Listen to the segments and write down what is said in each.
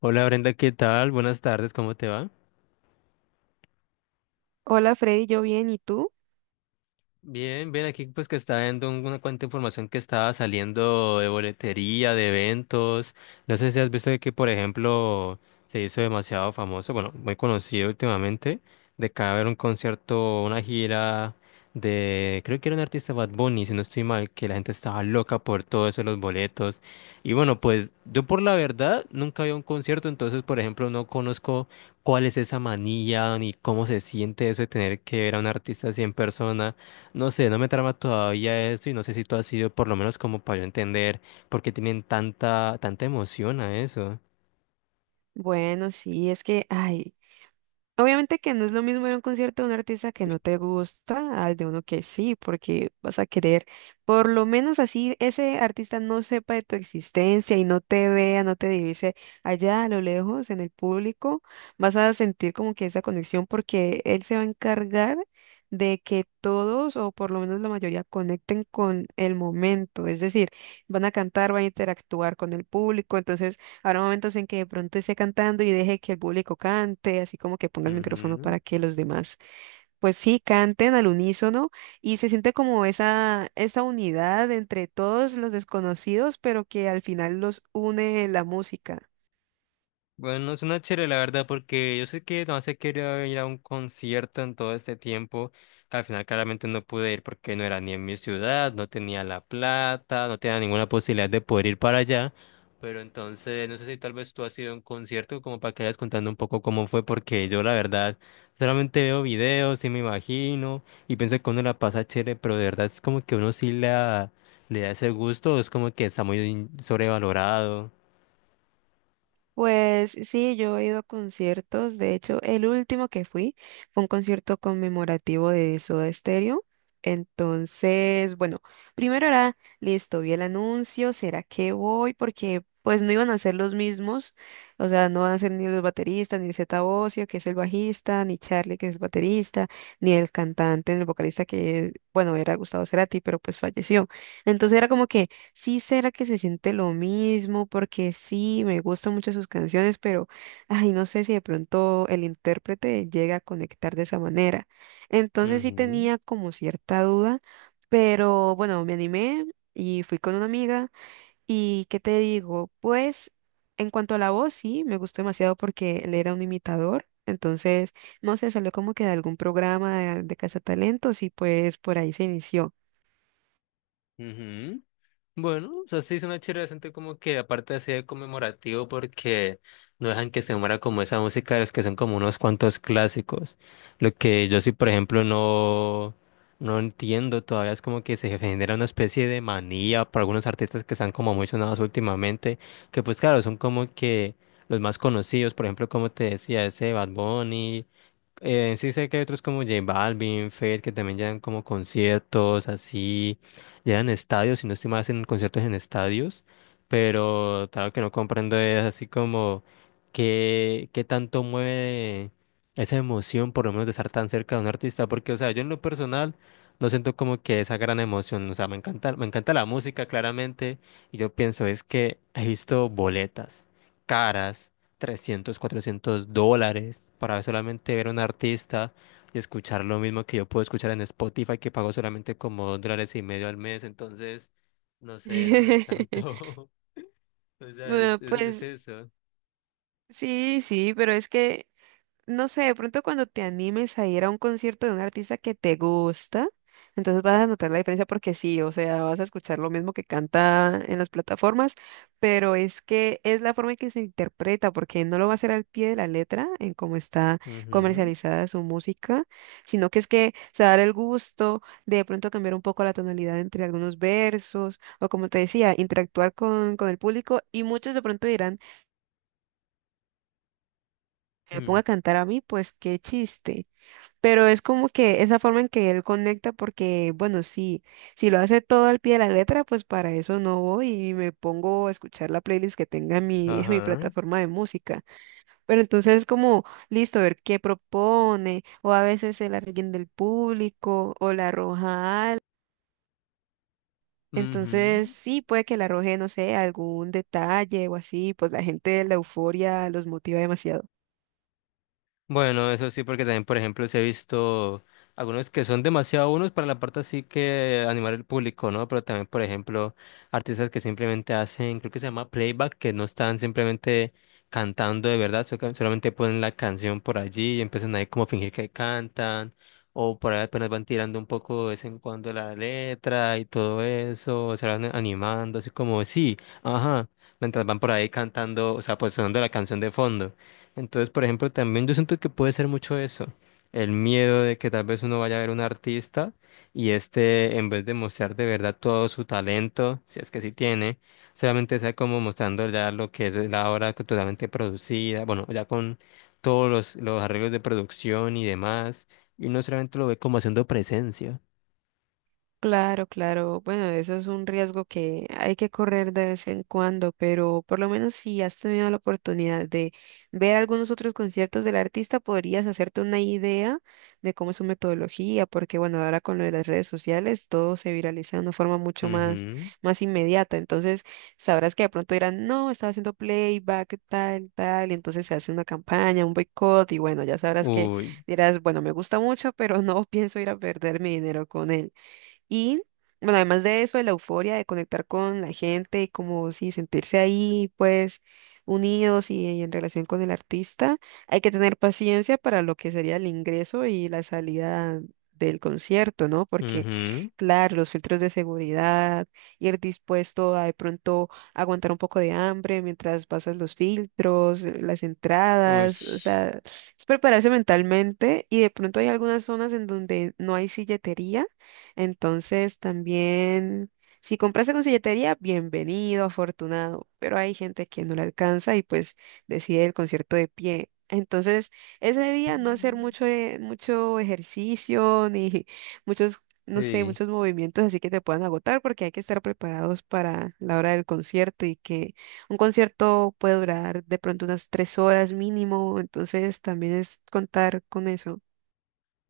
Hola Brenda, ¿qué tal? Buenas tardes, ¿cómo te va? Hola Freddy, yo bien, ¿y tú? Bien, bien, aquí pues que está viendo una cuanta información que estaba saliendo de boletería, de eventos. No sé si has visto de que, por ejemplo, se hizo demasiado famoso, bueno, muy conocido últimamente, de que va a haber un concierto, una gira de, creo que era un artista Bad Bunny, si no estoy mal, que la gente estaba loca por todo eso, de los boletos. Y bueno, pues yo por la verdad nunca había un concierto, entonces, por ejemplo, no conozco cuál es esa manía ni cómo se siente eso de tener que ver a un artista así en persona. No sé, no me trama todavía eso y no sé si tú has sido por lo menos como para yo entender por qué tienen tanta emoción a eso. Bueno, sí, es que, ay, obviamente que no es lo mismo ir a un concierto de un artista que no te gusta al de uno que sí, porque vas a querer, por lo menos así ese artista no sepa de tu existencia y no te vea, no te divise allá a lo lejos en el público, vas a sentir como que esa conexión porque él se va a encargar de que todos o por lo menos la mayoría conecten con el momento, es decir, van a cantar, van a interactuar con el público, entonces... Habrá momentos en que de pronto esté cantando y deje que el público cante, así como que ponga el micrófono Ujú. para que los demás, pues sí, canten al unísono y se siente como esa unidad entre todos los desconocidos, pero que al final los une la música. Bueno, suena chévere la verdad, porque yo sé que no se quería ir a un concierto en todo este tiempo, que al final claramente no pude ir porque no era ni en mi ciudad, no tenía la plata, no tenía ninguna posibilidad de poder ir para allá. Pero entonces, no sé si tal vez tú has ido a un concierto como para que vayas contando un poco cómo fue, porque yo la verdad solamente veo videos y me imagino y pienso que uno la pasa chévere, pero de verdad es como que le da ese gusto, es como que está muy sobrevalorado. Pues sí, yo he ido a conciertos. De hecho, el último que fui fue un concierto conmemorativo de Soda Stereo. Entonces, bueno, primero era, listo, vi el anuncio, ¿será que voy? Porque pues no iban a ser los mismos, o sea, no van a ser ni los bateristas, ni Zeta Bosio, que es el bajista, ni Charlie, que es el baterista, ni el cantante, ni el vocalista, que, bueno, era Gustavo Cerati, pero pues falleció. Entonces era como que... Sí, será que se siente lo mismo, porque sí, me gustan mucho sus canciones, pero ay, no sé si de pronto el intérprete llega a conectar de esa manera. Entonces sí Ujú, tenía como cierta duda, pero bueno, me animé y fui con una amiga. ¿Y qué te digo? Pues en cuanto a la voz, sí, me gustó demasiado porque él era un imitador. Entonces, no sé, salió como que de algún programa de Cazatalentos y pues por ahí se inició. ujú. Bueno, o sea, sí es una chévere decente como que aparte así de conmemorativo porque no dejan que se muera como esa música de los que son como unos cuantos clásicos. Lo que yo sí, por ejemplo, no entiendo todavía es como que se genera una especie de manía para algunos artistas que están como muy sonados últimamente, que pues claro, son como que los más conocidos, por ejemplo, como te decía, ese Bad Bunny sí sé que hay otros como J Balvin, Fate, que también llevan como conciertos, así, llevan estadios, si no estoy mal, hacen conciertos en estadios, pero claro que no comprendo es así como qué tanto mueve esa emoción, por lo menos de estar tan cerca de un artista, porque, o sea, yo en lo personal no siento como que esa gran emoción, o sea, me encanta la música, claramente, y yo pienso, es que he visto boletas caras $300 $400 para solamente ver a un artista y escuchar lo mismo que yo puedo escuchar en Spotify, que pago solamente como $2,5 al mes. Entonces, no sé, no es tanto. O sea, Bueno, es pues eso. sí, sí, pero es que, no sé, de pronto cuando te animes a ir a un concierto de un artista que te gusta, entonces vas a notar la diferencia porque sí, o sea, vas a escuchar lo mismo que canta en las plataformas, pero es que es la forma en que se interpreta, porque no lo va a hacer al pie de la letra en cómo está Ujú, comercializada su música, sino que es que se va a dar el gusto de pronto cambiar un poco la tonalidad entre algunos versos, o como te decía, interactuar con el público, y muchos de pronto dirán me ponga mm. a cantar a mí, pues qué chiste. Pero es como que esa forma en que él conecta, porque bueno, sí, si lo hace todo al pie de la letra, pues para eso no voy y me pongo a escuchar la playlist que tenga en mi, en mi Ajá. plataforma de música. Pero entonces es como, listo, ver qué propone, o a veces el alguien del público, o la arroja algo. Entonces, Ujú. sí, puede que le arroje, no sé, algún detalle o así, pues la gente la euforia los motiva demasiado. Bueno, eso sí, porque también, por ejemplo, se he visto algunos que son demasiado unos para la parte así que animar el público, ¿no? Pero también, por ejemplo, artistas que simplemente hacen, creo que se llama playback, que no están simplemente cantando de verdad, que solamente ponen la canción por allí y empiezan ahí como a fingir que cantan, o por ahí apenas van tirando un poco de vez en cuando la letra y todo eso, se van animando, así como, sí, ajá, mientras van por ahí cantando, o sea, pues sonando la canción de fondo. Entonces, por ejemplo, también yo siento que puede ser mucho eso, el miedo de que tal vez uno vaya a ver un artista y este, en vez de mostrar de verdad todo su talento, si es que sí tiene, solamente sea como mostrando ya lo que es la obra que totalmente producida, bueno, ya con todos los arreglos de producción y demás, y no solamente lo ve como haciendo presencia. Claro, claro. Bueno, eso es un riesgo que hay que correr de vez en cuando, pero por lo menos si has tenido la oportunidad de ver algunos otros conciertos del artista, podrías hacerte una idea de cómo es su metodología, porque bueno, ahora con lo de las redes sociales todo se viraliza de una forma mucho más, Ujú. más inmediata. Entonces, sabrás que de pronto dirán, no, estaba haciendo playback, tal, tal, y entonces se hace una campaña, un boicot, y bueno, ya sabrás que Uy, dirás, bueno, me gusta mucho, pero no pienso ir a perder mi dinero con él. Y bueno, además de eso, de la euforia de conectar con la gente y como si sentirse ahí, pues unidos y en relación con el artista, hay que tener paciencia para lo que sería el ingreso y la salida del concierto, ¿no? Porque, ujú. claro, los filtros de seguridad, ir dispuesto a de pronto aguantar un poco de hambre mientras pasas los filtros, las Uy. entradas, o sea, es prepararse mentalmente y de pronto hay algunas zonas en donde no hay silletería, entonces también, si compraste con silletería, bienvenido, afortunado, pero hay gente que no le alcanza y pues decide el concierto de pie. Entonces, ese día no hacer mucho, mucho ejercicio ni muchos, no sé, Sí. muchos movimientos así que te puedan agotar porque hay que estar preparados para la hora del concierto y que un concierto puede durar de pronto unas 3 horas mínimo, entonces también es contar con eso.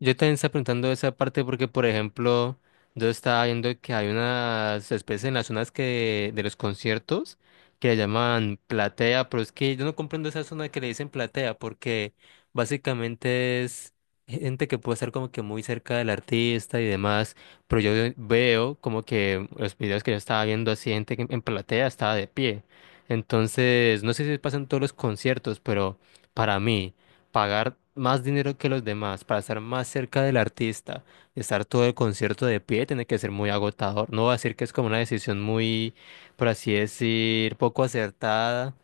Yo también estaba preguntando esa parte porque, por ejemplo, yo estaba viendo que hay unas especies en las zonas que de los conciertos que le llaman platea, pero es que yo no comprendo esa zona que le dicen platea porque básicamente es gente que puede estar como que muy cerca del artista y demás, pero yo veo como que los videos que yo estaba viendo así, gente que en platea estaba de pie. Entonces, no sé si pasa en todos los conciertos, pero para mí pagar más dinero que los demás para estar más cerca del artista, estar todo el concierto de pie, tiene que ser muy agotador. No voy a decir que es como una decisión muy, por así decir, poco acertada,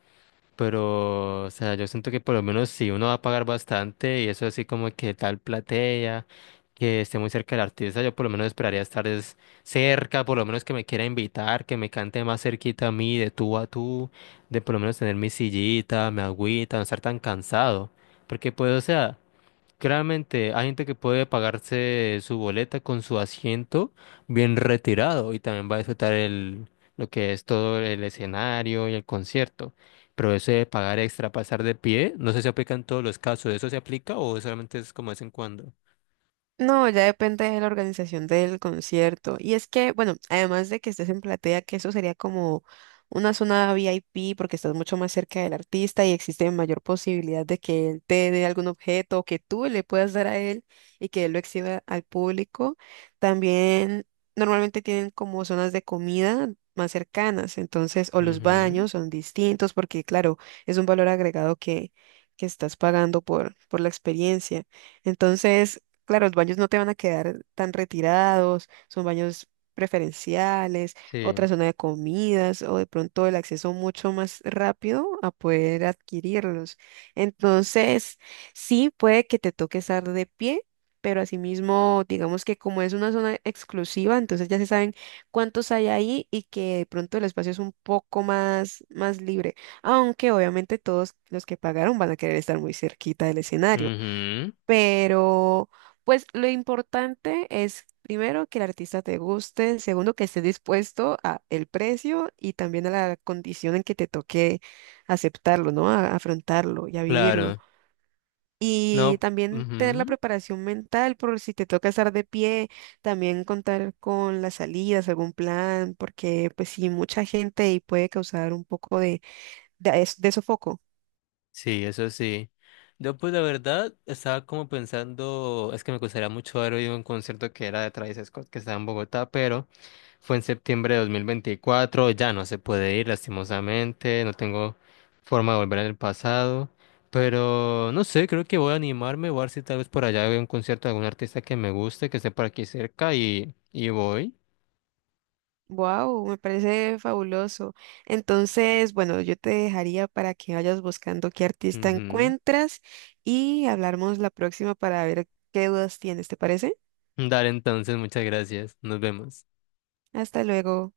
pero, o sea, yo siento que por lo menos si uno va a pagar bastante y eso así como que tal platea, que esté muy cerca del artista, yo por lo menos esperaría cerca, por lo menos que me quiera invitar, que me cante más cerquita a mí, de tú a tú, de por lo menos tener mi sillita, mi agüita, no estar tan cansado. Porque pues, o sea... Claramente, hay gente que puede pagarse su boleta con su asiento bien retirado y también va a disfrutar lo que es todo el escenario y el concierto. Pero eso de pagar extra, pasar de pie, no sé si aplica en todos los casos. ¿Eso se aplica o solamente es como de vez en cuando? No, ya depende de la organización del concierto. Y es que, bueno, además de que estés en platea, que eso sería como una zona VIP porque estás mucho más cerca del artista y existe mayor posibilidad de que él te dé algún objeto o que tú le puedas dar a él y que él lo exhiba al público. También normalmente tienen como zonas de comida más cercanas, entonces, o los Ujú. baños son distintos porque, claro, es un valor agregado que estás pagando por la experiencia. Entonces, claro, los baños no te van a quedar tan retirados, son baños preferenciales, otra Sí. zona de comidas o de pronto el acceso mucho más rápido a poder adquirirlos. Entonces, sí puede que te toque estar de pie, pero asimismo, digamos que como es una zona exclusiva, entonces ya se saben cuántos hay ahí y que de pronto el espacio es un poco más, más libre, aunque obviamente todos los que pagaron van a querer estar muy cerquita del escenario. Ujú. Pero, pues lo importante es, primero, que el artista te guste, segundo, que esté dispuesto a el precio y también a la condición en que te toque aceptarlo, ¿no? A afrontarlo y a vivirlo. Claro. Y No. también tener la Ujú. preparación mental por si te toca estar de pie, también contar con las salidas, algún plan, porque pues sí, mucha gente y puede causar un poco de sofoco. Sí, eso sí. Yo pues la verdad estaba como pensando, es que me gustaría mucho haber oído un concierto que era de Travis Scott que estaba en Bogotá, pero... Fue en septiembre de 2024. Ya no se puede ir lastimosamente, no tengo forma de volver en el pasado, pero no sé, creo que voy a animarme, voy a ver si tal vez por allá veo un concierto de algún artista que me guste, que esté por aquí cerca y voy. Wow, me parece fabuloso. Entonces, bueno, yo te dejaría para que vayas buscando qué artista Ujú. encuentras y hablamos la próxima para ver qué dudas tienes, ¿te parece? Dale entonces, muchas gracias, nos vemos. Hasta luego.